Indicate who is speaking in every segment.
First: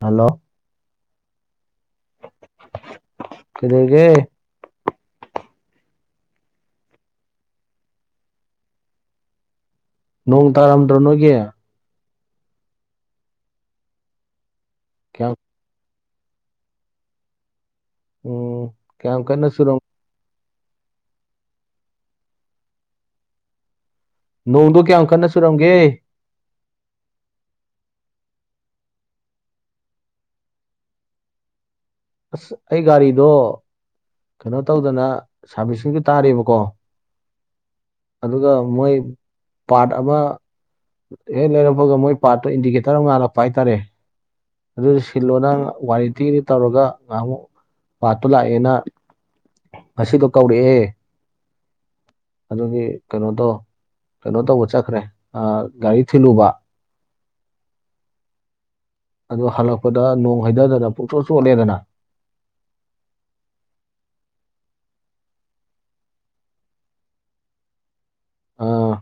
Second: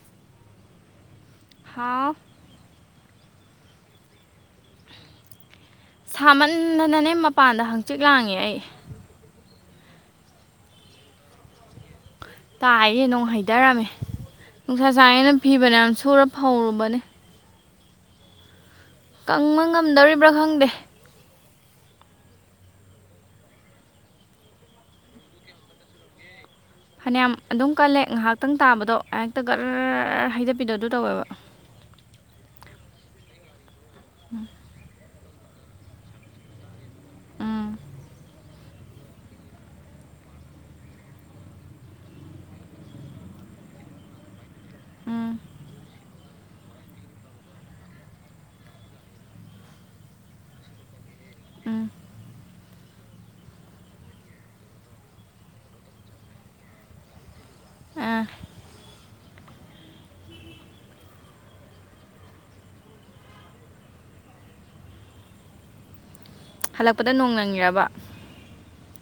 Speaker 1: Hello
Speaker 2: ꯍꯥ
Speaker 1: [unintelligible] ꯀꯩꯗꯧꯔꯤꯒꯦ
Speaker 2: ꯁꯥꯃꯟꯗꯅꯅꯦ ꯃꯄꯥꯟꯗ ꯍꯪꯆꯤꯠ ꯂꯥꯡꯉꯤꯌꯦ ꯑꯩ
Speaker 1: ꯅꯣꯡ ꯇꯥꯔꯝꯗ꯭ꯔꯣ ꯅꯣꯏꯒꯤ
Speaker 2: ꯇꯥꯏꯌꯦ ꯅꯣꯡ ꯍꯩꯊꯔꯝꯃꯦ ꯅꯨꯡꯁꯥ ꯁꯥꯏꯌꯦꯅ
Speaker 1: ꯀꯌꯥꯝ
Speaker 2: ꯐꯤ ꯐꯅꯌꯥꯝ ꯁꯨꯔ ꯐꯧꯔꯨꯕꯅꯦ
Speaker 1: ꯑꯣ
Speaker 2: ꯀꯪꯕ ꯉꯝꯗꯣꯔꯤꯕ꯭ꯔꯥ ꯈꯪꯗꯦ
Speaker 1: ꯅꯣꯡꯗꯣ ꯀꯌꯥꯝ ꯀꯟꯅ ꯆꯨꯔꯝꯒꯦ
Speaker 2: ꯐꯅꯌꯥꯝ ꯑꯗꯨꯝ ꯀꯜꯂꯦ ꯉꯥꯏꯍꯥꯛꯇꯪ ꯇꯥꯕꯗꯣ ꯍꯦꯛꯇ ꯒꯔ ꯔ ꯔ ꯔ ꯍꯩꯗꯕꯤꯗꯣ ꯑꯗꯨ ꯇꯧꯋꯦꯕ
Speaker 1: ꯑꯁ ꯑꯩ ꯒꯥꯔꯤꯗꯣ ꯀꯩꯅꯣ ꯇꯧꯗꯅ ꯁꯥꯔꯚꯤꯁꯁꯤꯡꯖꯨ ꯇꯥꯔꯤꯕꯀꯣ
Speaker 2: ꯎꯝ
Speaker 1: ꯑꯗꯨꯒ ꯃꯣꯏ ꯄꯥꯔ꯭ꯠ ꯑꯃ ꯍꯦꯛ ꯂꯩꯔꯛꯄꯒ ꯃꯣꯏ ꯄꯥꯔꯠꯇꯣ ꯏꯟꯗꯤꯀꯦꯇꯔ ꯑꯃꯒ ꯍꯥꯟꯅ ꯄꯥꯏꯊꯔꯦ ꯑꯗꯨꯅ
Speaker 2: ꯎꯝ
Speaker 1: ꯁꯤꯜꯂꯣ ꯅꯪ ꯋꯥꯔꯤꯂꯤꯇꯤ ꯇꯧꯔꯒ ꯉꯥꯏꯍꯥꯛꯃꯨꯛ ꯄꯥꯠꯇꯣ ꯂꯥꯛꯑꯦꯅ ꯉꯁꯤꯗꯣ ꯀꯧꯔꯛꯑꯦ
Speaker 2: ꯎꯝ
Speaker 1: ꯑꯗꯨꯒꯤ ꯀꯩꯅꯣꯗꯣ ꯀꯩꯅꯣ ꯇꯧꯕ ꯆꯠꯈ꯭ꯔꯦ ꯑ ꯒꯥꯔꯤ ꯊꯤꯜꯂꯨꯕ
Speaker 2: ꯑꯥ
Speaker 1: ꯑꯗꯨ ꯍꯜꯂꯛꯄꯗ ꯅꯣꯡ ꯍꯩꯊꯗꯅ ꯄꯨꯡꯆꯣꯠ ꯆꯣꯠꯂꯦꯗꯅ
Speaker 2: ꯍꯜꯂꯛꯄꯗ ꯅꯣꯡ ꯅꯪꯉꯤꯔꯕ
Speaker 1: ꯑꯥ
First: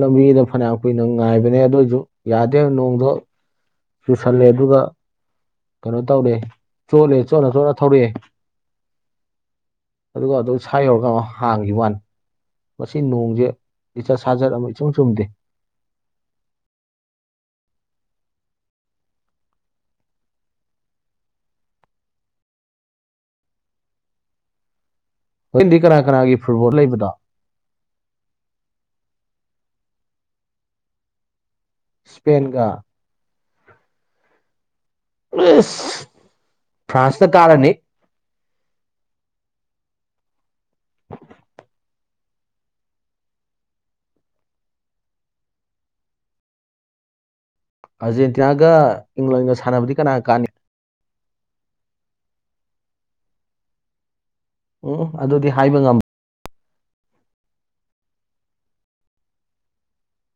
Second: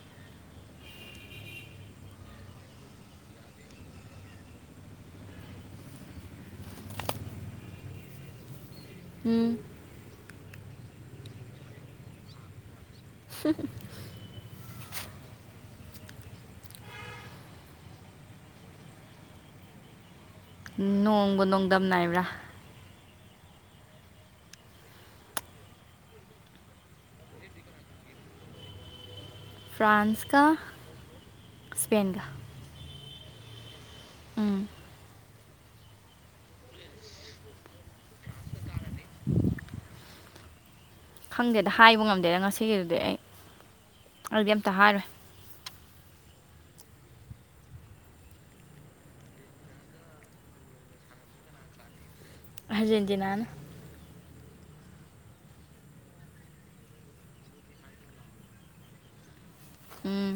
Speaker 1: ꯂꯝꯕꯤꯗ ꯐꯅꯌꯥꯝ ꯀꯨꯏꯅ ꯉꯥꯏꯕꯅꯦ ꯑꯗꯨ ꯑꯣꯏꯁꯨ ꯌꯥꯗꯦ ꯅꯣꯡꯗꯣ ꯆꯨꯁꯜꯂꯦ ꯑꯗꯨꯒ ꯀꯩꯅꯣ ꯇꯧꯔꯦ ꯆꯣꯠꯂꯦ ꯆꯣꯠꯂ ꯊꯣꯠꯅ ꯊꯧꯔꯛꯑꯦ
Speaker 2: ꯎꯝ
Speaker 1: ꯑꯗꯨꯒ ꯑꯗꯨ ꯁ ꯌꯧꯔꯒ ꯑꯃ ꯍꯥꯡꯈꯤꯕ ꯋꯥꯅꯤ ꯃꯁꯤ ꯅꯣꯡꯁꯦ ꯂꯤꯆꯠ ꯁꯥꯖꯠ ꯑꯃ ꯏꯆꯨꯝ ꯆꯨꯝꯗꯦ
Speaker 2: ꯅꯣꯡꯃ ꯅꯣꯡꯗꯝ ꯅꯥꯏꯕ꯭ꯔꯥ
Speaker 1: ꯍꯖꯤꯣꯏꯦꯟꯗꯤ ꯀꯅꯥ ꯀꯅꯥꯒꯤ ꯐꯨꯠꯕꯣꯜ ꯂꯩꯕꯗꯣ
Speaker 2: ꯐ꯭ꯔꯥꯟꯁꯀꯥ
Speaker 1: ꯁ꯭ꯄꯦꯟꯒ
Speaker 2: ꯎꯝ
Speaker 1: ꯏꯁ ꯐ꯭ꯔꯥꯟꯁꯅ ꯀꯥꯔꯅꯤ
Speaker 2: ꯈꯪꯗꯦꯗ ꯍꯥꯏꯕ ꯉꯝꯗꯦꯗ ꯉꯁꯤꯒꯤꯗꯨꯗꯤ ꯑꯩ ꯑꯩꯗꯤ ꯑꯝꯇ ꯍꯥꯏꯔꯣꯏ
Speaker 1: ꯑꯥꯔꯖꯦꯟꯇꯤꯅꯥꯒ ꯏꯪꯂꯦꯟꯒ ꯁꯥꯟꯅꯕꯗꯤ ꯀꯅꯥ ꯀꯥꯅꯤ
Speaker 2: ꯑꯥꯔꯖꯦꯟꯇꯤꯅꯥꯅ
Speaker 1: ꯎꯝ ꯑꯗꯨꯗꯤ ꯍꯥꯏꯕ ꯉꯝꯝ
Speaker 2: ꯎꯝ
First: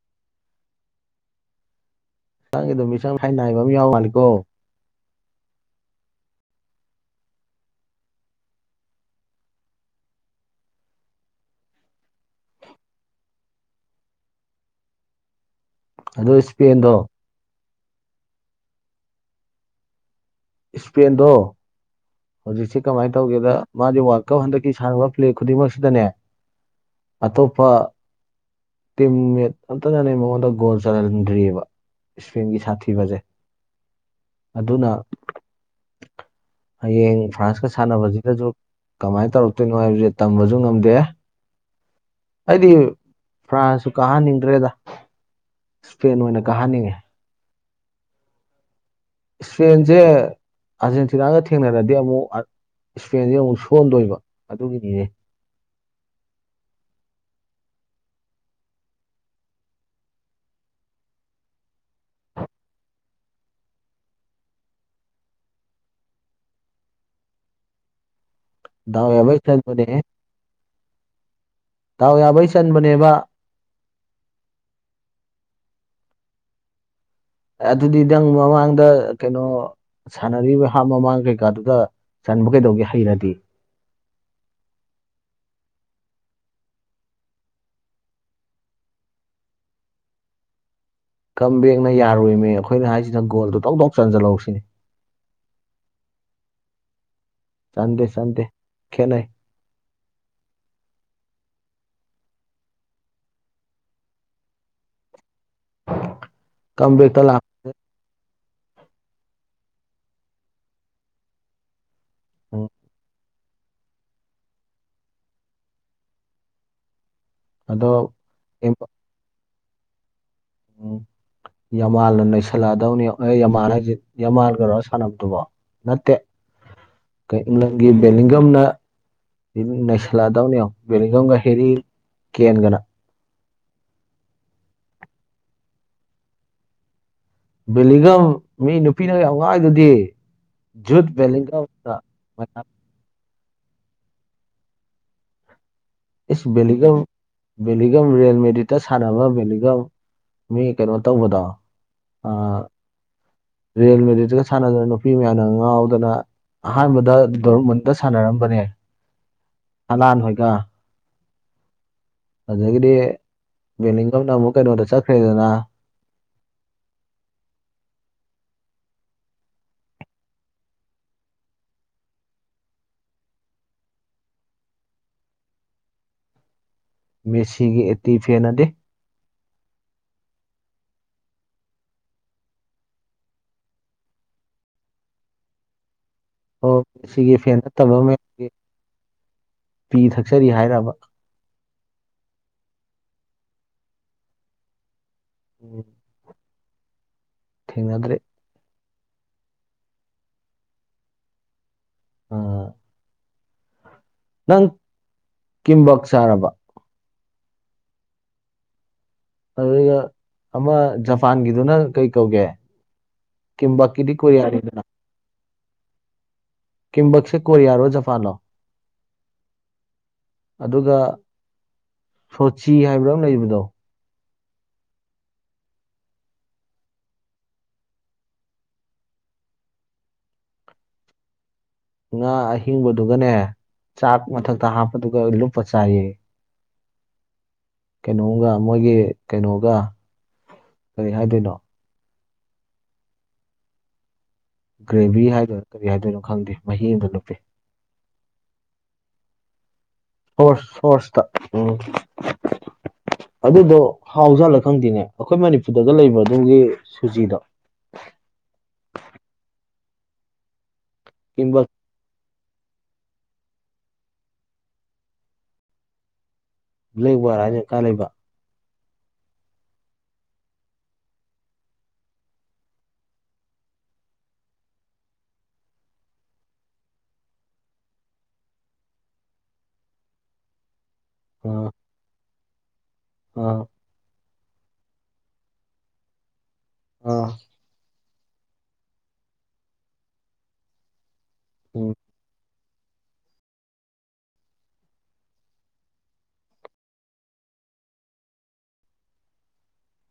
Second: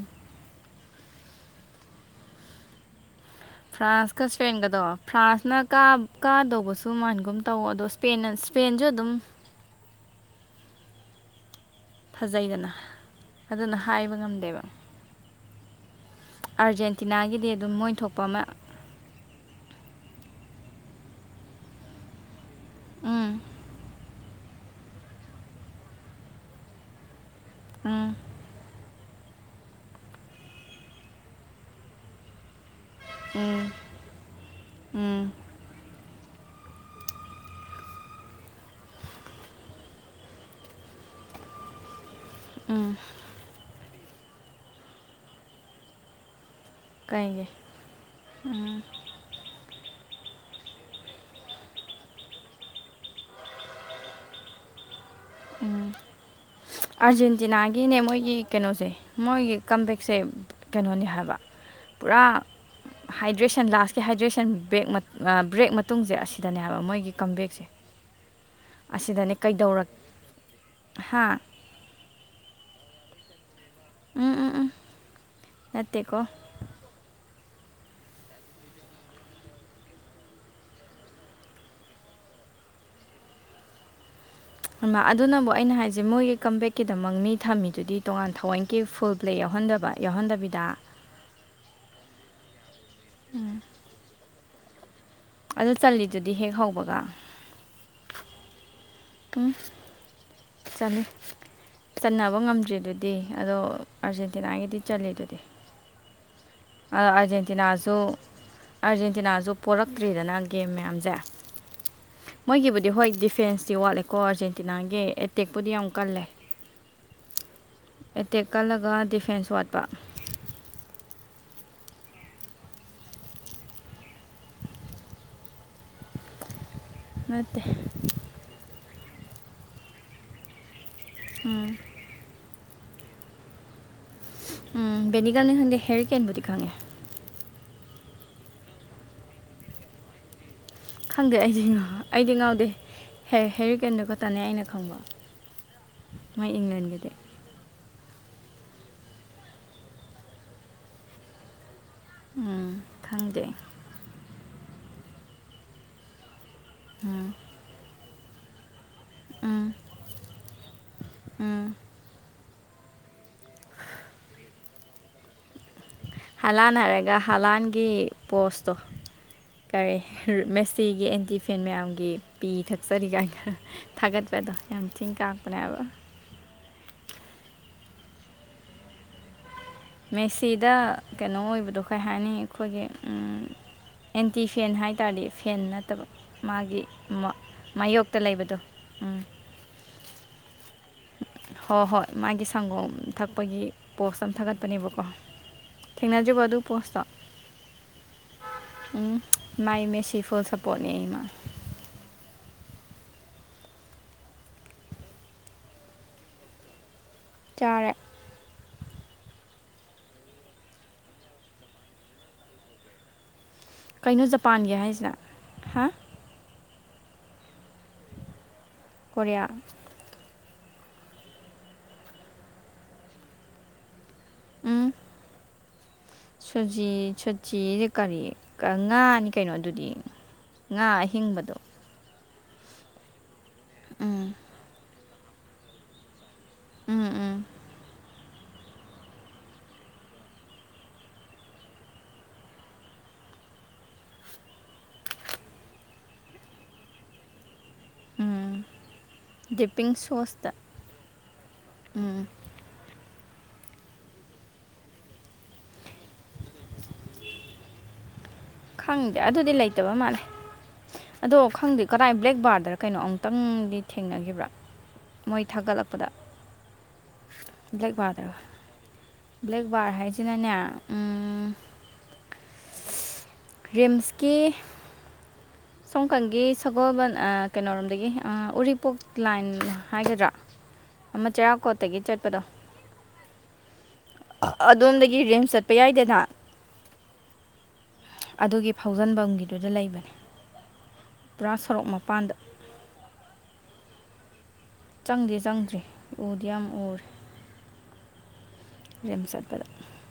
Speaker 1: ꯍꯛꯆꯥꯡꯒꯤꯗꯣ ꯃꯤꯆꯥꯡ ꯍꯥꯏ ꯅꯥꯏꯕ ꯑꯃ ꯌꯥꯎ ꯃꯥꯜꯂꯤꯀꯣ
Speaker 2: ꯍꯪꯒꯗꯣ ꯐ꯭ꯔꯥꯟꯁꯅ ꯀ ꯀꯥꯗꯧꯕꯁꯨ ꯃꯅꯒꯨꯝ ꯇꯧ ꯑꯗꯣ ꯏꯁꯄꯦꯟꯅ ꯏꯁꯄꯦꯟꯁꯨ ꯑꯗꯨꯝ ꯐꯖꯩꯗꯅ ꯑꯗꯨꯅ ꯍꯥꯏꯕ ꯉꯝꯗꯦꯕ
Speaker 1: ꯑꯗꯣ ꯏꯁꯄꯦꯟꯗꯣ
Speaker 2: ꯑꯥꯔꯖꯦꯟꯇꯤꯅꯥꯒꯤꯗꯤ ꯑꯗꯨꯝ ꯃꯣꯏ ꯊꯣꯛꯄ ꯑꯃ
Speaker 1: ꯁꯄꯦꯟꯗꯣ ꯍꯧꯖꯤꯛꯁꯦ ꯀꯃꯥꯏꯅ
Speaker 2: ꯎꯝ
Speaker 1: ꯇꯧꯒꯦꯗ ꯃꯥꯗꯤ ꯋꯥꯔꯜ ꯀꯞ ꯍꯟꯗꯛꯀꯤ ꯁꯥꯡꯅꯕ ꯄ꯭ꯂꯦ ꯈꯨꯗꯤꯡꯃꯛꯁꯤꯗꯅꯦ ꯑꯇꯣꯞꯄ
Speaker 2: ꯎꯝ
Speaker 1: ꯇꯤꯝꯠ ꯑ ꯅ ꯃꯉꯣꯟꯗ ꯣꯜ ꯆꯗ꯭ꯔꯤꯑꯕ ꯏꯁꯄꯦꯟꯒꯤ ꯁꯥꯊꯤꯕꯁꯦ
Speaker 2: ꯎꯝ
Speaker 1: ꯑꯗꯨꯅ
Speaker 2: ꯎꯝ
Speaker 1: ꯍꯌꯦꯡ ꯐ꯭ꯔꯥꯟꯁꯀ ꯁꯥꯟꯅꯕꯁꯤꯗꯁꯨ ꯀꯃꯥꯏꯅ ꯇꯧꯔꯛꯇꯣꯏꯅꯣ ꯍꯥꯏꯕꯁꯦ ꯇꯝꯕꯁꯨ ꯉꯝꯗꯦ ꯑꯩꯗꯤ
Speaker 2: ꯎꯝ
Speaker 1: ꯐ꯭ꯔꯥꯟꯁꯁꯨ ꯀꯥꯍꯟꯅꯤꯡꯗ꯭ꯔꯦꯗ ꯐꯦꯟ ꯑꯣꯏꯅ ꯀꯥꯍꯟꯅꯤꯡꯉꯦ
Speaker 2: ꯀꯥꯏꯒꯦ ꯎꯝ
Speaker 1: ꯏꯁꯄꯦꯟꯁꯦ ꯑꯥꯔꯖꯦꯟꯇꯤꯅꯥꯒ ꯊꯦꯡꯅꯔꯗꯤ ꯑꯃꯨꯛ ꯏꯁꯄꯦꯟꯁꯦ ꯑꯃꯨꯛ ꯁꯣꯟꯗꯣꯏꯕ ꯑꯗꯨꯒꯤꯅꯤꯅꯦ
Speaker 2: ꯎꯝ ꯑꯥꯔꯖꯦꯟꯇꯤꯅꯥꯒꯤꯅꯦ ꯃꯣꯏꯒꯤ ꯀꯩꯅꯣꯁꯦ ꯃꯣꯏꯒꯤ ꯀꯝꯕꯦꯛꯁꯦ ꯀꯩꯅꯣꯅꯦ ꯍꯥꯏꯕ ꯄꯨꯔꯥ ꯍꯥꯏꯗ꯭ꯔꯦꯁꯟ ꯂꯥꯁꯀꯤ ꯍꯥꯏꯗ꯭ꯔꯦꯁꯟ ꯕꯦꯛ ꯕ꯭ꯔꯦꯛ ꯃꯇꯨꯡꯁꯦ ꯑꯁꯤꯗꯅꯦ ꯍꯥꯏꯕ ꯃꯣꯏꯒꯤ ꯀꯝꯕꯦꯛꯁꯦ
Speaker 1: ꯗꯥꯏ ꯌꯥꯕꯏ ꯆꯟꯕꯅꯦꯅꯤꯍꯥ
Speaker 2: ꯍꯥꯥ
Speaker 1: ꯇꯥꯎ ꯌꯥꯕꯩ ꯆꯟꯕꯅꯦꯕ
Speaker 2: ꯎꯝ ꯎꯝ ꯎꯝ ꯅꯠꯇꯦꯀꯣ
Speaker 1: ꯑꯗꯨꯗꯤ ꯅꯪ ꯃꯃꯥꯡꯗ ꯀꯩꯅꯣ ꯁꯥꯟꯅꯔꯤꯕ ꯍꯥꯞ ꯃꯃꯥꯡ ꯀꯩꯀꯥꯗꯨꯗ ꯆꯟꯕ ꯀꯩꯗꯧꯒꯦ ꯍꯩꯔꯗꯤ
Speaker 2: ꯑꯗꯨꯅꯕꯨ ꯑꯩꯅ ꯍꯥꯏꯁꯦ ꯃꯣꯏꯒꯤ ꯀꯝꯕꯦꯛꯀꯤꯗꯃꯛ ꯃꯤ ꯊꯝꯃꯤꯗꯨꯗꯤ ꯇꯣꯉꯥꯟ ꯊꯋꯥꯏꯒꯤ ꯐꯨꯜ ꯄ꯭ꯂꯦ ꯌꯥꯎꯍꯟꯗꯕ ꯌꯥꯎꯍꯟꯗꯕꯤꯗ
Speaker 1: ꯀꯝ ꯕꯦꯛꯅ ꯌꯥꯔꯨꯣꯏꯃꯦ ꯑꯩꯈꯣꯏꯅ ꯍꯥꯏꯁꯤꯅ ꯒꯣꯜꯗꯣ ꯇꯧ ꯇꯧ ꯆꯟꯁꯤꯜꯍꯧꯁꯤꯅꯦ
Speaker 2: ꯑꯗꯨ ꯆꯜꯂꯤꯠꯂꯤꯗꯨꯗꯤ ꯍꯦꯛ ꯍꯧꯕꯒ
Speaker 1: ꯆꯗꯦ ꯆꯥꯟꯗꯦ ꯈꯅ
Speaker 2: ꯎꯝ ꯆꯂꯤ ꯆꯠꯟꯅꯅꯕ ꯉꯝꯗ꯭ꯔꯤꯗꯨꯗꯤ ꯑꯗꯣ ꯑꯥꯔꯖꯦꯟꯇꯤꯅꯥꯒꯤꯗꯤ ꯆꯜꯂꯤꯂꯗꯨꯗꯤ
Speaker 1: [unintelligible]
Speaker 2: ꯑ
Speaker 1: ꯀꯝꯕꯦꯛꯇ ꯂꯥꯛ
Speaker 2: ꯑꯔꯖꯦꯟꯇꯤꯅꯥꯁꯨ꯫ ꯑꯥꯔꯖꯦꯟꯇꯤꯅꯥꯁꯨ ꯄꯣꯔꯛꯇ꯭ꯔꯤꯗꯅ ꯒꯦꯝ ꯃꯌꯥꯝꯁꯦ
Speaker 1: ꯎꯝ
Speaker 2: ꯃꯣꯏꯒꯤꯕꯨꯗꯤ ꯍꯣꯏ ꯗꯤꯐ꯫ ꯗꯤꯐꯦꯟꯁꯇꯤ ꯋꯥꯠꯂꯦꯀꯣ ꯑꯥꯔꯖꯦꯟꯇꯤꯅꯥꯒꯤ ꯑꯦꯇꯦꯛꯄꯨꯗꯤ ꯌꯥꯝ ꯀꯜꯂꯦ꯫
Speaker 1: ꯑꯗꯣ
Speaker 2: ꯑꯦꯇꯦꯛ ꯀꯜꯂꯒ ꯗꯤꯐꯦꯟꯁ ꯋꯥꯠꯄ꯫
Speaker 1: ꯑꯣ꯫ ꯌꯥꯝꯃꯥꯥꯟꯅ ꯅꯩꯁꯜꯂꯛꯑꯗꯧꯅꯤ ꯑꯦ ꯌꯥꯝꯃꯥꯟ ꯍꯥꯏꯁꯤ ꯌꯥꯝꯃꯥꯟꯒꯔꯣ ꯁꯥꯟꯅꯕꯗꯨꯕꯣ ꯅꯠꯇꯦ꯫
Speaker 2: ꯅꯠꯇꯦ
Speaker 1: ꯏꯡꯂꯟꯒꯤ ꯕꯦꯂꯤꯡꯒꯝꯅ ꯅꯩꯁꯤꯜꯂꯥꯛꯑꯗꯧꯅꯤ ꯌꯦꯡꯎ꯫ ꯕꯦꯂꯤꯡꯉꯝ ꯒꯥ
Speaker 2: ꯎꯝ
Speaker 1: ꯍꯦꯔꯤꯀꯦꯟꯒꯥꯟ
Speaker 2: ꯎꯝ ꯕꯦꯂꯤꯡꯉꯝ ꯈꯪꯗꯦ ꯍꯦꯔꯤꯀꯦꯟꯕꯨꯗꯤ ꯈꯪꯉꯦ
Speaker 1: ꯕꯦꯂꯤꯉꯝ ꯃꯤ ꯅꯨꯄꯤꯅ ꯌꯥꯝ ꯉꯥꯎꯏꯗꯨꯗꯤ ꯖꯨꯠ
Speaker 2: ꯈꯪꯗꯦ ꯑꯩꯗꯤ
Speaker 1: ꯕꯦꯂꯤꯡꯒꯝꯅ
Speaker 2: ꯑꯩꯗꯤ
Speaker 1: ꯃꯌꯥꯝ
Speaker 2: ꯉꯥꯎꯗꯦ ꯍꯦꯔꯤ ꯀꯦꯟꯗ ꯈꯇꯥꯅꯦ ꯑꯩꯅ ꯈꯪꯕ
Speaker 1: ꯏꯁ
Speaker 2: ꯃꯣꯏ
Speaker 1: ꯕꯦꯂꯤꯡꯉꯝ
Speaker 2: ꯏꯪꯂꯦꯟꯒꯤꯗꯤ
Speaker 1: ꯕꯦꯂꯤꯉꯝ ꯔꯤꯌꯦꯜ ꯃꯦꯃꯥꯗꯔ꯭ꯤꯠꯇ ꯁꯥꯟꯅꯕ ꯕꯦꯂꯤꯉꯝ ꯃꯤ ꯀꯩꯅꯣ ꯇꯧꯕꯗꯣ ꯑꯥ
Speaker 2: ꯎꯝ ꯈꯪꯖꯩ
Speaker 1: ꯔꯤꯌꯦꯜ ꯃꯦꯗꯔꯤꯠꯇꯒ ꯁꯥꯟꯅꯗꯅ ꯅꯨꯄꯤ ꯃꯌꯥꯝꯅ ꯉꯥꯎꯗꯅ ꯑꯍꯥꯟꯕꯗ
Speaker 2: ꯎꯝ
Speaker 1: ꯗꯣꯔꯃꯨꯟꯗ ꯫ ꯁꯥꯟꯅꯔꯝꯕꯅꯦ꯫
Speaker 2: ꯎꯝ꯫
Speaker 1: ꯍꯂꯟ ꯍꯣꯏꯒ꯫
Speaker 2: ꯎꯝ꯫
Speaker 1: ꯑꯗꯒꯤꯗꯤ ꯕꯦꯂꯤꯡꯉꯝꯅꯥ ꯑꯃꯨꯛ ꯀꯩꯅꯣꯗ ꯆꯠꯈ꯭ꯔꯦꯗꯅ꯫
Speaker 2: ꯍꯥꯂꯥꯟ ꯍꯥꯏꯔꯒ ꯍꯂꯥꯟꯒꯤ ꯄꯣꯁꯇꯣ꯫ ꯀꯔꯤ ꯃꯦꯁꯤꯒꯤ ꯑꯦꯟꯇꯤꯐꯦꯟ ꯃꯌꯥꯝꯒꯤ ꯄꯤ ꯊꯛꯆꯔꯤ ꯀꯥꯏꯅ꯫ ꯊꯥꯒꯦꯠꯄꯗꯣ ꯌꯥꯝ ꯊꯤꯅꯥ ꯀꯥꯛꯄꯅꯦ ꯍꯥꯏꯕ꯫
Speaker 1: ꯃꯦꯁꯤꯒꯤ ꯑꯦꯠꯇꯤ ꯐꯦꯟꯑꯗꯤ꯫
Speaker 2: ꯃꯦꯁꯤꯗ ꯀꯩꯅꯣ ꯑꯣꯏꯕꯗꯣ ꯀꯩ ꯍꯥꯏꯅꯤ ꯑꯩꯈꯣꯏꯒꯤ ꯎꯝ꯫ ꯑꯦꯟꯇꯤ ꯐꯦꯟ ꯍꯥꯏ ꯇꯥꯔꯗꯤ ꯐꯦꯟ ꯅꯠꯇꯕ꯫
Speaker 1: ꯑꯣ
Speaker 2: ꯃꯥꯒꯤ
Speaker 1: ꯃꯦꯁꯤꯒꯤ ꯐꯦꯟ ꯅꯠꯇꯕ
Speaker 2: ꯃꯥꯌꯣꯛꯇ
Speaker 1: ꯃꯌꯥꯝꯒꯤ
Speaker 2: ꯂꯩꯕꯗꯣ ꯎꯝ꯫
Speaker 1: ꯄꯤ ꯊꯛꯆꯔꯤ ꯍꯥꯏꯔꯕ꯫
Speaker 2: ꯍꯣꯏ ꯍꯣꯏ ꯃꯥꯒꯤ ꯁꯪꯒꯣꯝ ꯊꯛꯄꯒꯤ ꯄꯣꯁ ꯑꯃ ꯊꯥꯒꯠꯄꯅꯦꯕꯀꯣ꯫
Speaker 1: ꯎꯝ꯫
Speaker 2: ꯊꯦꯡꯅꯗꯔꯤꯕꯣ ꯑꯗꯨ ꯄꯣꯁꯇꯣ꯫
Speaker 1: ꯊꯦꯡꯅꯘꯔꯤ ꯫
Speaker 2: ꯎꯝ ꯃꯥꯏ ꯃꯦꯁꯤ ꯐꯨꯜ ꯁꯞꯄꯣꯔꯠꯅꯤ ꯑꯩ ꯏꯃ꯫
Speaker 1: ꯑ꯫ ꯅꯪ ꯀꯤꯝꯕꯛ ꯆꯥꯔꯕ꯫
Speaker 2: ꯆꯔꯦ꯫
Speaker 1: ꯑꯗꯨꯒ ꯑꯃ ꯖꯄꯥꯟꯒꯤꯗꯨꯅ ꯀꯩꯀꯧꯒꯦ꯫
Speaker 2: ꯀꯩꯅꯣ ꯖꯄꯥꯟꯒꯤ ꯍꯥꯏꯁꯦ ꯍꯥ ꯫
Speaker 1: ꯀꯤꯝꯕꯛꯁꯦ ꯀꯔꯤꯌꯔꯣ ꯖꯐꯂꯣ꯫
Speaker 2: ꯀꯣꯔꯤꯌꯥ
Speaker 1: ꯑꯗꯨꯒ ꯁꯣꯆꯤ ꯍꯥꯏꯕ꯭ꯔꯥ ꯑꯃ ꯂꯩꯕꯗꯣ꯫
Speaker 2: ꯎꯝ
Speaker 1: [inaudible]
Speaker 2: ꯁꯨꯖꯤ ꯁꯨꯖꯤ ꯍꯥꯏꯖꯦ ꯀꯔꯤ ꯉꯥꯅꯤ ꯀꯩꯅꯣ ꯑꯗꯨꯗꯤ꯫ ꯉꯥ ꯑꯍꯤꯡꯕꯗꯣ꯫
Speaker 1: ꯉꯥ ꯑꯍꯤꯡꯕꯗꯨꯒꯅꯦ ꯆꯥꯛ ꯃꯊꯛꯇ ꯍꯥꯞꯄꯗꯨꯒ ꯂꯨꯞꯄ ꯆꯥꯏꯌꯦ꯫
Speaker 2: ꯎꯝ ꯎꯝ꯫
Speaker 1: ꯀꯩꯅꯣꯝꯒ ꯃꯣꯏꯒꯤ ꯀꯩꯅꯣꯒ ꯀꯔꯤ ꯍꯥꯏꯗꯣꯏꯅꯣ꯫ ꯒ꯭ꯔꯦꯚꯤ ꯍꯥꯏꯗꯣꯏꯔꯥ ꯀꯔꯤ ꯍꯥꯏꯗꯣꯏꯅꯣ ꯈꯪꯗꯦ ꯃꯍꯤ ꯑꯃꯗ ꯂꯨꯞꯄꯤ꯫
Speaker 2: ꯗꯤꯞꯄꯤꯡ ꯁꯣꯁ
Speaker 1: ꯐꯁ ꯐꯣꯔꯁꯇ ꯎꯝ ꯑꯗꯨꯗꯣ ꯍꯥꯎꯖꯥꯠꯂ ꯈꯪꯗꯦꯅꯦ ꯑꯩꯈꯣꯏ ꯃꯅꯤꯄꯨꯔꯗꯒ ꯂꯩꯕꯔꯣ ꯑꯗꯨꯒꯤ ꯁꯨꯖꯤ [unintelligible]
Speaker 2: ꯈꯪꯗꯦ ꯑꯗꯨꯗꯤ ꯂꯩꯇꯕ ꯃꯥꯜꯂꯦ ꯑꯗꯣ
Speaker 1: ꯀꯤꯝꯕꯛ
Speaker 2: ꯈꯪ [unintelligible] ꯀꯗꯥꯏ ꯕ꯭ꯂꯦꯛ ꯕꯥꯔꯗꯔ ꯀꯩꯅꯣ ꯑꯃꯨꯛꯇꯪꯗꯤ ꯊꯦꯡꯅꯈꯤꯕ꯭ꯔꯥ ꯃꯣꯏ ꯊꯥꯒꯠꯂꯛꯄꯗ
Speaker 1: ꯕ꯭ꯂꯦꯛꯕꯥꯔ ꯍꯥꯏꯅ ꯀꯥꯏ
Speaker 2: ꯕ꯭ꯂꯦꯛ
Speaker 1: ꯂꯩꯕ
Speaker 2: ꯕꯥꯔ ꯇ ꯕ꯭ꯂꯦꯛ ꯕꯥꯔ ꯍꯥꯏꯁꯤꯅꯅꯦ ꯔꯤꯝꯁꯀꯤ ꯁꯣꯝꯀꯟꯒꯤ ꯁꯒꯣꯜꯕꯟ ꯀꯩꯅꯣꯔꯣꯝꯗꯒꯤ ꯎꯔꯤꯄꯣꯛ ꯂꯥꯏꯟ ꯍꯥꯏꯒꯗ꯭ꯔꯥ
Speaker 1: [inaudible]
Speaker 2: ꯑꯃ ꯆꯔꯥꯛꯀꯣꯠꯇꯒꯤ ꯆꯠꯄꯗꯣ
Speaker 1: ꯑ꯫
Speaker 2: ꯑꯗꯣꯝꯗꯒꯤ ꯔꯤꯃꯁ ꯆꯠꯄ ꯌꯥꯏꯗꯅ꯫
Speaker 1: ꯑꯥ꯫
Speaker 2: ꯑꯗꯨꯒꯤ ꯐꯥꯎꯖꯟꯐꯝꯒꯤꯗꯨꯗ ꯂꯩꯕꯅꯦ ꯫ ꯄꯨꯔꯥ ꯁꯣꯔꯣꯛ
Speaker 1: ꯎꯝ
Speaker 2: ꯃꯄꯥꯟꯗ꯫ ꯆꯪꯗꯤ ꯆꯪꯗ꯭ꯔꯤ ꯎꯗꯤ ꯌꯥꯝ ꯎꯔꯦ꯫ ꯔꯤꯝꯁ ꯆꯠꯄꯗ꯫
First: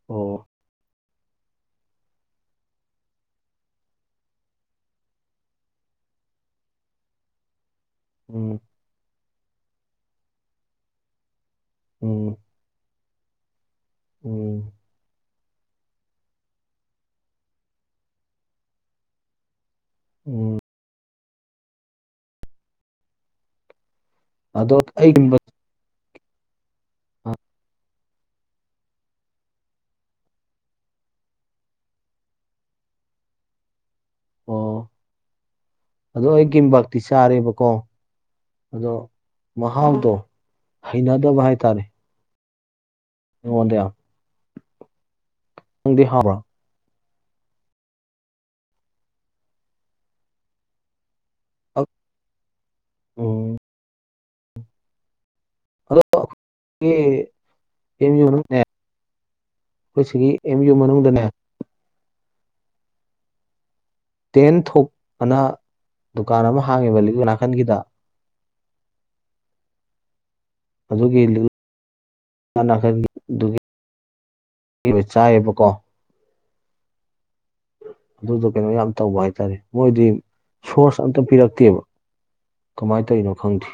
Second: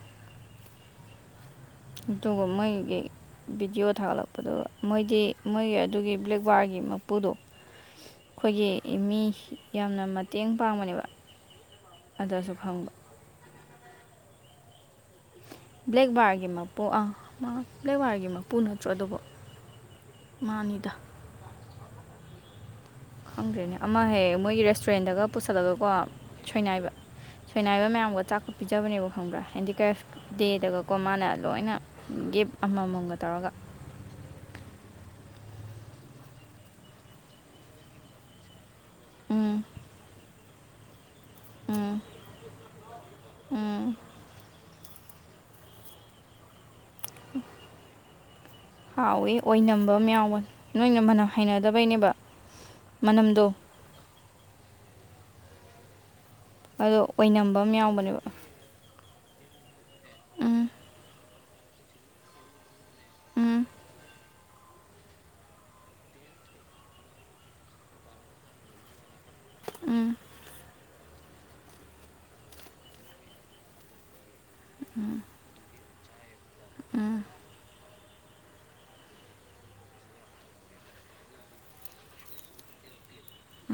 Speaker 1: ꯑꯣ꯫
Speaker 2: ꯑꯗꯨꯒ ꯃꯩꯒꯤ꯫ ꯚꯤꯗꯤꯑꯣ ꯊꯥꯒꯠꯂꯛꯄꯗꯨ ꯃꯣꯏꯗꯤ ꯃꯣꯏꯒꯤ ꯑꯗꯨꯒꯤ ꯕ꯭ꯂꯦꯛꯕꯥꯔꯒꯤ ꯃꯄꯨꯗꯣ꯫
Speaker 1: ꯎꯝ
Speaker 2: ꯑꯩꯈꯣꯏꯒꯤ ꯃꯤ ꯌꯥꯝꯅ ꯃꯇꯦꯡ ꯄꯥꯡꯕꯅꯦꯕ
Speaker 1: ꯎꯝ
Speaker 2: ꯑꯗꯨꯗ [unintelligible] ꯐꯪ
Speaker 1: ꯎꯝ
Speaker 2: ꯕ꯭ꯂꯦꯛ ꯕꯥꯔꯒꯤ ꯃꯄꯨ ꯑꯥ ꯕ꯭ꯂꯦꯛ ꯕꯥꯔꯒꯤ ꯃꯄꯨ ꯅꯠꯇ꯭ꯔꯣ ꯑꯗꯨꯕꯨ
Speaker 1: ꯎꯝ
Speaker 2: ꯃꯥꯟꯅꯤꯗ ꯈꯪꯗ꯭ꯔꯦꯅꯦ ꯑꯃ ꯍꯦꯛ ꯃꯣꯏꯒꯤ
Speaker 1: ꯑꯗꯣ ꯑꯩ
Speaker 2: ꯔꯦꯁꯇꯨꯔꯦꯟꯗꯒ
Speaker 1: ꯀꯤꯝꯕꯛ
Speaker 2: ꯄꯨꯁꯜꯂꯒꯀꯣ ꯁꯣꯏꯅꯥꯏꯕ ꯁꯣꯏꯅꯥꯏꯕ ꯃꯌꯥꯝꯒ ꯑ ꯆꯥꯛꯄ ꯄꯤꯖꯕꯅꯦꯕ ꯈꯪꯕ꯭ꯔꯥ ꯍꯦꯟꯗꯤꯀ꯭ꯔꯦꯐ [unintelligible] ꯃꯥꯅ ꯂꯣꯏꯅ ꯒꯤꯞ ꯑꯃꯃꯝꯒ ꯇꯧꯔꯒ
Speaker 1: ꯑꯣ ꯑꯗꯨꯗꯣ ꯑꯩꯒꯤꯕꯥꯇꯤ ꯆꯥꯔꯦꯕꯀꯣ ꯑꯗꯣ
Speaker 2: ꯎꯝ
Speaker 1: ꯃꯍꯥꯎꯗꯣ ꯍꯩꯅꯗꯕ ꯍꯥꯏꯇꯥꯔꯦ
Speaker 2: ꯎꯝ ꯎꯝ
Speaker 1: [unintelligible] ꯎꯪꯗꯤ ꯍꯥꯕ꯭ꯔꯥ
Speaker 2: [unintelligible] [unintelligible] ꯍꯥꯎꯋꯦ ꯑꯣꯏꯅꯕ ꯑꯃ ꯌꯥꯎꯕ ꯅꯣꯏꯅ ꯃꯅ ꯍꯩꯅꯗꯕꯩꯅꯦꯕ ꯃꯅꯝꯗꯣ
Speaker 1: ꯎꯝ ꯑꯗꯣ ꯑꯩꯈꯣꯏꯒꯤ
Speaker 2: ꯑꯗꯣ ꯑꯣꯏꯅꯝꯕ ꯑꯃ
Speaker 1: ꯑꯦꯝ
Speaker 2: ꯌꯥꯎꯕꯅꯦꯕ
Speaker 1: ꯌꯨ ꯃꯅꯨꯡꯅꯦ ꯑꯩꯈꯣꯏ ꯁꯤꯒꯤ ꯑꯦꯝ
Speaker 2: ꯎꯝ
Speaker 1: ꯌꯨ ꯃꯅꯨꯡꯗ [unintelligible]
Speaker 2: ꯎꯝ
Speaker 1: ꯇꯦꯟ ꯊꯣꯛ ꯑꯅ ꯗꯨꯀꯥꯟ ꯑꯃ ꯍꯥꯡꯉꯦꯕ ꯂꯤꯛ ꯅꯥꯀꯟꯒꯤꯗ
Speaker 2: ꯎꯝ
Speaker 1: ꯑꯗꯨꯒꯤ [unintelligible] [unintelligible] [unintelligible] ꯏꯕ ꯆꯥꯏꯌꯦꯕꯀꯣ ꯑꯗꯨꯗꯣ ꯀꯩꯅꯣ ꯌꯥꯝ ꯇꯧꯕ ꯍꯥꯏꯇꯥꯔꯦ ꯃꯣꯏꯗꯤ ꯁꯣꯔꯁ ꯑꯝꯇ ꯄꯤꯔꯛꯇꯦꯕ ꯀꯃꯥꯏꯅ ꯇꯧꯔꯤꯅꯣ ꯈꯪꯗꯦ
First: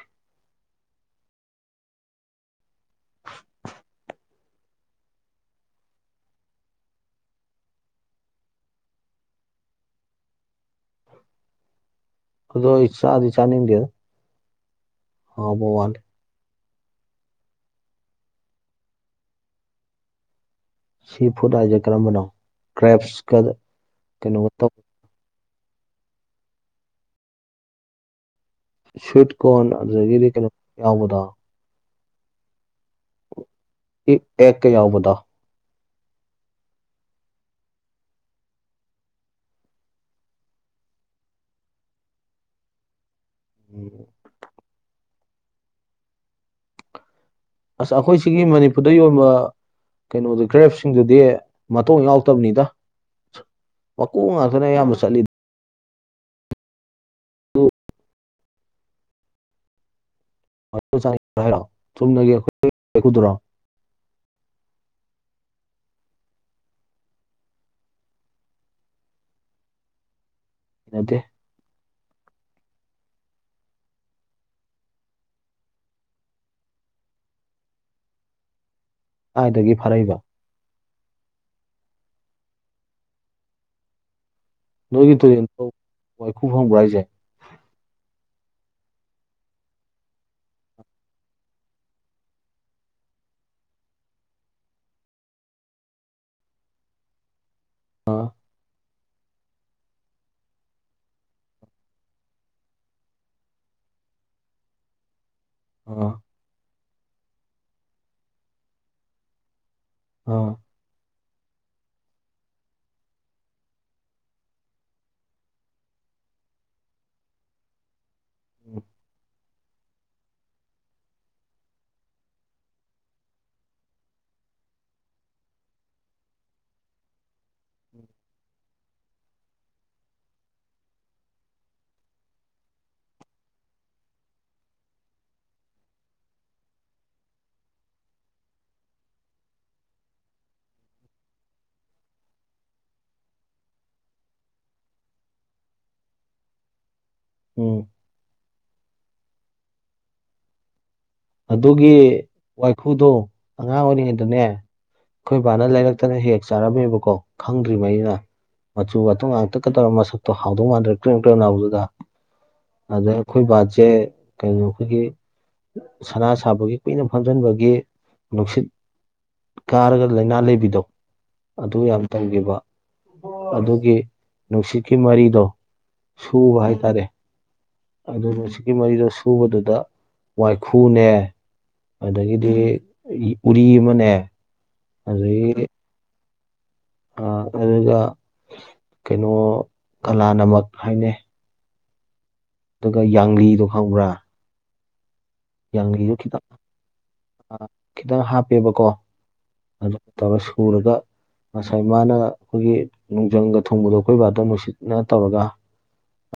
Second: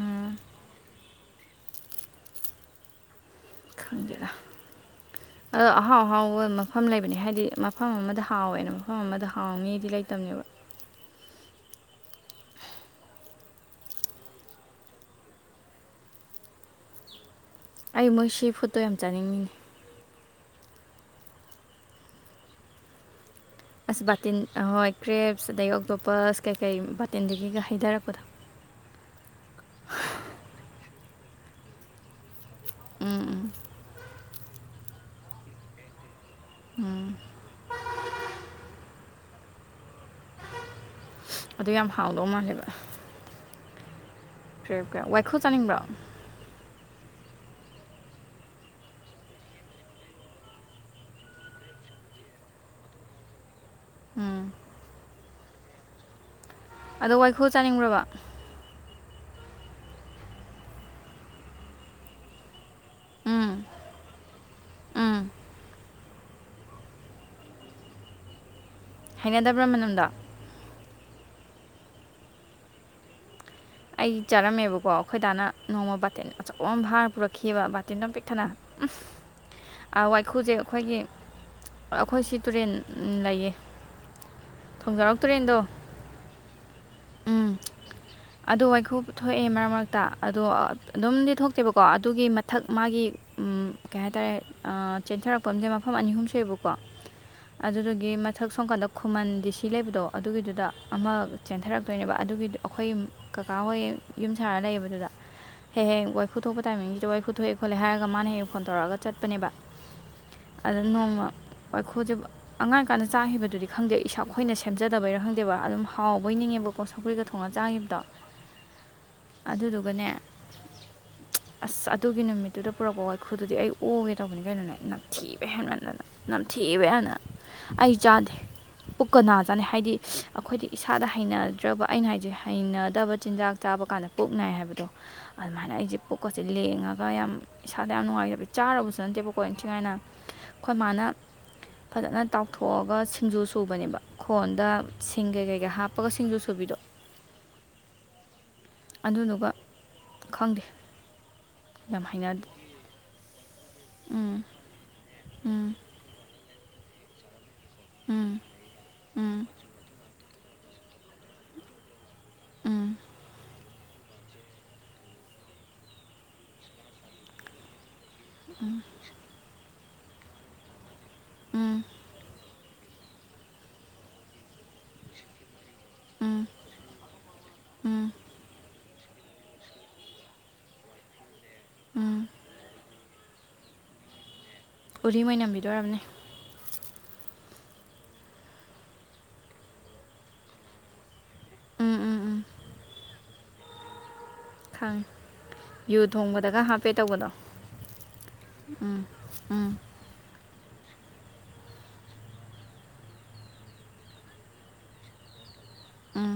Speaker 1: [unintelligible]
Speaker 2: ꯈꯪꯗꯦꯗ ꯑꯗꯣ ꯑꯍꯥꯎ ꯑꯍꯥꯎꯕ ꯃꯐꯝ ꯂꯩꯕꯅꯦ ꯍꯥꯏꯗꯤ ꯃꯐꯝ ꯑꯃꯗ ꯍꯥꯎꯋꯦꯅ ꯃꯐꯝ ꯑꯃꯗ ꯍꯥꯎꯅꯤꯗꯤ ꯂꯩꯇꯕꯅꯦꯕ
Speaker 1: ꯑꯗꯨ ꯏ ꯑꯗꯨꯗꯤ ꯆꯅꯤꯡꯦꯗ ꯍꯥꯎꯕꯥ ꯋꯥ [unintelligible]
Speaker 2: ꯑꯩ ꯃꯣꯏ ꯁꯤꯐꯨꯘꯇꯣ ꯌꯥꯝ ꯆꯥꯅꯤꯡꯉꯤꯉꯤ
Speaker 1: ꯁꯤ ꯐꯨꯠ ꯍꯥꯏꯁꯦ ꯀꯔꯝꯕꯅꯣ ꯀ꯭ꯔꯦꯞꯁꯀꯗ
Speaker 2: ꯑꯁ ꯕꯥꯇꯤꯟ ꯍꯣꯏ ꯀ꯭ꯔꯦꯞꯁ ꯑꯗꯒꯤ ꯑꯣꯛꯇꯣꯞꯄꯁ ꯀꯩꯀꯩ ꯕꯥꯇꯤꯟꯗꯒꯤꯒ ꯍꯩꯊꯔꯛꯄꯗꯣ
Speaker 1: ꯁꯋꯤꯠ ꯀꯣꯟ ꯑꯗꯨꯗꯒꯤꯗꯤ ꯀꯩꯅꯣ ꯌꯥꯎꯕꯗꯣ
Speaker 2: [unintelligible]
Speaker 1: ꯏ ꯑꯦ ꯀ ꯌꯥꯎꯕꯗꯥ
Speaker 2: ꯎꯝ ꯑꯗꯨ ꯌꯥꯝ ꯍꯥꯎꯗꯧ ꯃꯥꯜꯂꯦꯕ
Speaker 1: ꯎꯝ
Speaker 2: ꯀ꯭ꯔꯦ ꯀꯦ ꯋꯥꯏꯈꯣ ꯆꯥꯅꯤꯡꯕ꯭ꯔꯣ
Speaker 1: ꯑꯁ ꯑꯩꯈꯣꯏ ꯁꯤꯒꯤ ꯃꯅꯤꯄꯨꯔꯗ ꯌꯣꯟꯕ ꯀꯩꯅꯣꯗ ꯀꯔꯦꯞꯁꯤꯡꯗꯨꯗꯤ ꯃꯇꯣꯡ ꯌꯥꯎꯗꯕꯅꯤꯗ ꯃꯀꯣꯛ
Speaker 2: ꯎꯝ
Speaker 1: ꯉꯥꯛꯇꯅ ꯑꯌꯥꯝꯕ ꯆꯠꯂꯤ
Speaker 2: ꯑꯗꯣ ꯋꯥꯏꯈꯨ ꯆꯥꯅꯤꯡꯕ꯭ꯔꯕ
Speaker 1: ꯍꯥꯏꯔ ꯆꯨꯝꯅꯒꯣ
Speaker 2: ꯎꯝ ꯎꯝ ꯍꯩꯅꯗꯕ꯭ꯔꯥ ꯃꯅꯨꯡꯗ
Speaker 1: ꯏꯅꯠꯇꯦ
Speaker 2: ꯑꯩ ꯆꯥꯔꯝꯃꯦꯕꯀꯣ ꯑꯩꯈꯣꯏꯗꯥꯅ ꯅꯣꯡꯃ ꯕꯥꯇꯤꯟ ꯑꯆꯧꯕ ꯑꯃꯝ ꯐꯥꯔ ꯄꯨꯔꯛꯈꯤꯕꯑꯕ ꯕꯥꯇꯤꯟꯗꯣꯝ ꯄꯤꯛꯊꯟꯅ
Speaker 1: ꯀꯥꯏꯗꯒꯤ ꯐꯥꯔꯛꯏꯕ
Speaker 2: ꯋꯥꯈꯨꯁꯦ ꯑꯩꯈꯣꯏꯒꯤ ꯑꯩꯈꯣꯏ ꯁꯤ ꯇꯨꯔꯦꯟ ꯂꯩꯌꯦ
Speaker 1: ꯅꯣꯏꯒꯤ
Speaker 2: ꯊꯣꯡꯖꯥꯎꯔꯣꯛ
Speaker 1: ꯇꯨꯔꯦꯟ
Speaker 2: ꯇꯨꯔꯦꯟꯗꯣ
Speaker 1: ꯐꯥꯎ ꯋꯥꯏꯈꯨ ꯐꯪꯕ꯭ꯔꯥ ꯍꯥꯏꯁꯦ
Speaker 2: ꯑꯗꯨ ꯋꯥꯏꯈꯨꯞ ꯊꯣꯛꯑꯦ ꯃꯔꯛ ꯃꯔꯛꯇ ꯑꯗꯣ ꯑꯗꯨꯝꯗꯤ ꯊꯣꯛꯇꯦꯕꯀꯣ ꯑꯗꯨꯒꯤ ꯃꯊꯛ ꯃꯥꯒꯤ ꯎꯝ ꯀꯩ ꯍꯥꯏꯇꯥꯔꯦ ꯆꯦꯟꯊꯔꯛꯄꯝꯁꯦ ꯃꯐꯝ ꯑꯅꯤ ꯑꯍꯨꯝ ꯁꯨꯏꯌꯦꯕꯀꯣ ꯑꯗꯨꯗꯨꯒꯤ
Speaker 1: ꯑꯥ
Speaker 2: ꯃꯊꯛ ꯁꯣꯝꯀꯜꯂꯛ ꯈꯨꯃꯟ ꯗꯤ ꯁꯤ ꯂꯩꯕꯗꯣ ꯑꯗꯨꯒꯤꯗꯨꯗ ꯑꯃ ꯆꯦꯟꯊꯔꯛꯇꯣꯏꯅꯦꯕ ꯑꯗꯨꯒꯤ ꯑꯩꯈꯣꯏ ꯀꯀꯥ ꯍꯣꯏꯡ ꯌꯨꯝ ꯁꯥꯔꯒ ꯂꯩꯌꯦꯕꯗꯨꯗ ꯍꯌꯦ ꯍꯌꯦꯡ
Speaker 1: ꯑꯥ
Speaker 2: ꯐꯨꯊꯣꯛꯄ ꯇꯥꯏꯃꯤꯡꯁꯤꯗ ꯋꯥ ꯐꯨꯊꯣꯛꯑꯦ ꯈꯣꯠꯂꯦ ꯍꯥꯏꯔꯒ ꯃꯥꯅ ꯍꯦꯛꯡ ꯐꯣꯟ ꯇꯧꯔꯑꯒ ꯆꯠꯄꯅꯦꯕ
Speaker 1: ꯑꯣ
Speaker 2: ꯑꯗꯨꯗ ꯅꯣꯡꯃ ꯋꯥꯏꯈꯨꯖꯦ ꯑꯉꯥꯡ ꯀꯥꯟꯗ ꯆꯥꯈꯤꯕꯗꯨꯗꯤ ꯈꯪꯗꯦ ꯏꯁꯥꯈꯣꯏꯅ ꯁꯦꯝꯖꯗꯕꯩꯥ ꯈꯪꯗꯦꯕ ꯑꯗꯨꯝ ꯍꯥꯎꯕꯩ ꯅꯤꯡꯉꯦꯕ ꯀꯣ ꯁꯧꯀ꯭ꯒ ꯊꯣꯡꯅ ꯆꯥꯡꯉꯕꯗꯣ
Speaker 1: ꯎꯝ
Speaker 2: ꯑꯗꯨꯗꯨꯒꯅꯦ
Speaker 1: [unintelligible]
Speaker 2: ꯑꯁ ꯑꯗꯨꯒꯤ ꯅꯨꯃꯤꯠꯇꯨꯗ ꯄꯨꯔꯛꯄ ꯋꯥꯏꯈꯨꯗꯨꯗꯤ ꯑꯩ ꯑꯣꯒꯦ ꯇꯧꯕꯅꯤ ꯀꯩꯅꯣꯅꯦ ꯅꯛꯊꯤꯕ ꯍꯦꯟꯃꯟꯗꯅ ꯅꯝꯊꯤꯕ ꯍꯅ ꯑꯩ ꯆꯥꯗꯦ ꯄꯨꯛꯀ ꯅꯥꯖꯥꯅꯩ ꯍꯥꯏꯗꯤ ꯑꯩꯈꯣꯏꯗꯤ ꯏꯁꯥꯗ ꯍꯩꯅꯗ꯭ꯔꯕ ꯑꯩꯅ ꯍꯥꯏꯁꯦ ꯍꯩꯅ ꯐꯠꯇꯕ ꯆꯤꯟꯖꯥꯛ ꯆꯥꯕ ꯀꯥꯟꯗ ꯄꯨꯛꯅꯥꯏ ꯍꯥꯏꯕꯗꯣ ꯑꯗꯨꯃꯥꯏꯅ ꯑꯩꯁꯦ ꯄꯨꯛꯀꯁꯦ ꯂꯦꯡꯉꯒ ꯌꯥꯝ ꯏꯁꯥꯗ ꯌꯥꯝ ꯅꯨꯡꯉꯥꯏꯖꯕ ꯆꯥꯔꯕꯕꯨꯁꯨ ꯅꯠꯇꯦꯕꯀꯣ ꯏꯟꯊꯤꯉꯥꯏꯅ ꯑꯩꯈꯣꯏ ꯃꯥꯅ ꯐꯖꯅ ꯇꯥꯎꯊꯣꯛꯑꯒ ꯁꯤꯡꯖꯨ ꯁꯨꯕꯅꯦꯕ ꯈꯣꯟꯗ ꯁꯤꯡ ꯀꯩ ꯀꯩꯀꯩ ꯍꯥꯞꯄꯒ ꯁꯤꯡꯖꯨ ꯁꯨꯕꯤꯗꯣ
Speaker 1: ꯑꯣꯝ
Speaker 2: ꯑꯗꯨꯗꯨꯒ ꯈꯪꯗꯦ
Speaker 1: ꯑꯗꯨꯒꯤ
Speaker 2: ꯌꯥꯝ ꯍꯩꯅꯗꯦ
Speaker 1: ꯋꯥꯏꯈꯨꯗꯣ ꯑꯉꯥꯡ
Speaker 2: ꯎꯝ
Speaker 1: ꯑꯣꯏꯔꯤꯉꯩꯗꯅꯦ ꯑꯩꯈꯣꯏ ꯏꯕꯥꯅ
Speaker 2: ꯎꯝ
Speaker 1: ꯂꯩꯔꯛꯇꯅ ꯍꯦꯛ ꯆꯥꯔꯝꯃꯦꯕꯀꯣ ꯈꯪꯗ꯭ꯔꯤꯉꯩꯅ
Speaker 2: ꯎꯝ
Speaker 1: ꯃꯆꯨ ꯃꯇꯨꯡ
Speaker 2: ꯎꯝ
Speaker 1: ꯉꯥꯛꯇꯀ ꯇꯧꯔꯒ ꯃꯁꯛꯇꯣ ꯍꯥꯎꯗꯧ ꯃꯥꯟꯗ꯭ꯔꯦ ꯀ꯭ꯔꯦꯝ ꯀ꯭ꯔꯦꯝ ꯍꯥꯎꯗꯨꯒ
Speaker 2: ꯎꯝ
Speaker 1: ꯑꯗꯩ ꯑꯩꯈꯣꯏ ꯕꯥꯁꯦ ꯀꯩꯅꯣ ꯑꯩꯈꯣꯏꯒꯤ ꯁꯅꯥ ꯁꯥꯕꯒꯤ ꯀꯨꯏꯅ ꯐꯝꯖꯤꯟꯕꯒꯤ ꯅꯨꯡꯁꯤꯠ ꯀꯥꯔꯒ ꯂꯥꯏꯅꯥ ꯂꯩꯕꯤꯗꯣ
Speaker 2: ꯎꯝ
Speaker 1: ꯑꯗꯨ ꯌꯥꯝ ꯇꯝꯈꯤꯕ ꯑꯗꯨꯒꯤ ꯅꯨꯡꯁꯤꯠꯀꯤ ꯃꯔꯤꯗꯣ
Speaker 2: ꯎꯝ
Speaker 1: ꯁꯨꯕ ꯍꯥꯏꯇꯥꯔꯦ
Speaker 2: ꯎꯝ
Speaker 1: ꯑꯗꯨꯅ ꯁꯤꯛꯀꯤ ꯃꯔꯤꯗ ꯁꯨꯕꯗꯨꯗ ꯋꯥꯏꯈꯨꯅꯦ
Speaker 2: ꯎꯝ
Speaker 1: ꯑꯗꯒꯤꯗꯤ ꯎꯔꯤ ꯑꯃꯅꯦ
Speaker 2: ꯎꯔꯤ ꯃꯣꯏ ꯅꯝꯕꯤꯗꯣ
Speaker 1: ꯑꯗꯒꯤ
Speaker 2: ꯑꯣꯏꯔꯝꯅꯤ
Speaker 1: ꯑꯗꯨꯒ ꯀꯩꯅꯣ ꯀꯂꯥꯅꯃꯛ ꯍꯥꯏꯅꯦ
Speaker 2: ꯎꯝ ꯎꯝ ꯎꯝ
Speaker 1: ꯑꯗꯨꯒ ꯌꯥꯡꯂꯤꯗꯣ ꯈꯪꯕ꯭ꯔꯥ
Speaker 2: ꯈꯪꯉ ꯌꯨ
Speaker 1: ꯌꯥꯡꯂꯤꯗꯣ ꯈꯤꯇꯪ
Speaker 2: ꯊꯣꯡꯕꯗꯒ ꯍꯥꯞꯄꯦ ꯇꯧꯕꯗꯣ
Speaker 1: ꯈꯤꯇꯪ ꯍꯥꯞꯄꯦꯕꯀꯣ
Speaker 2: ꯎꯝ
Speaker 1: ꯑꯗꯨ ꯇꯧꯔꯒꯥ ꯁꯨꯔꯒ ꯉꯁꯥꯏ ꯃꯥꯅ ꯑꯩꯈꯣꯏꯒꯤ ꯅꯨꯡꯖꯪꯒ ꯊꯨꯡꯕꯗꯣ ꯑꯩꯈꯣꯏꯕꯥꯗꯣ ꯅꯨꯡꯁꯤꯠꯅ ꯇꯧꯔꯒ
Speaker 2: ꯎꯝ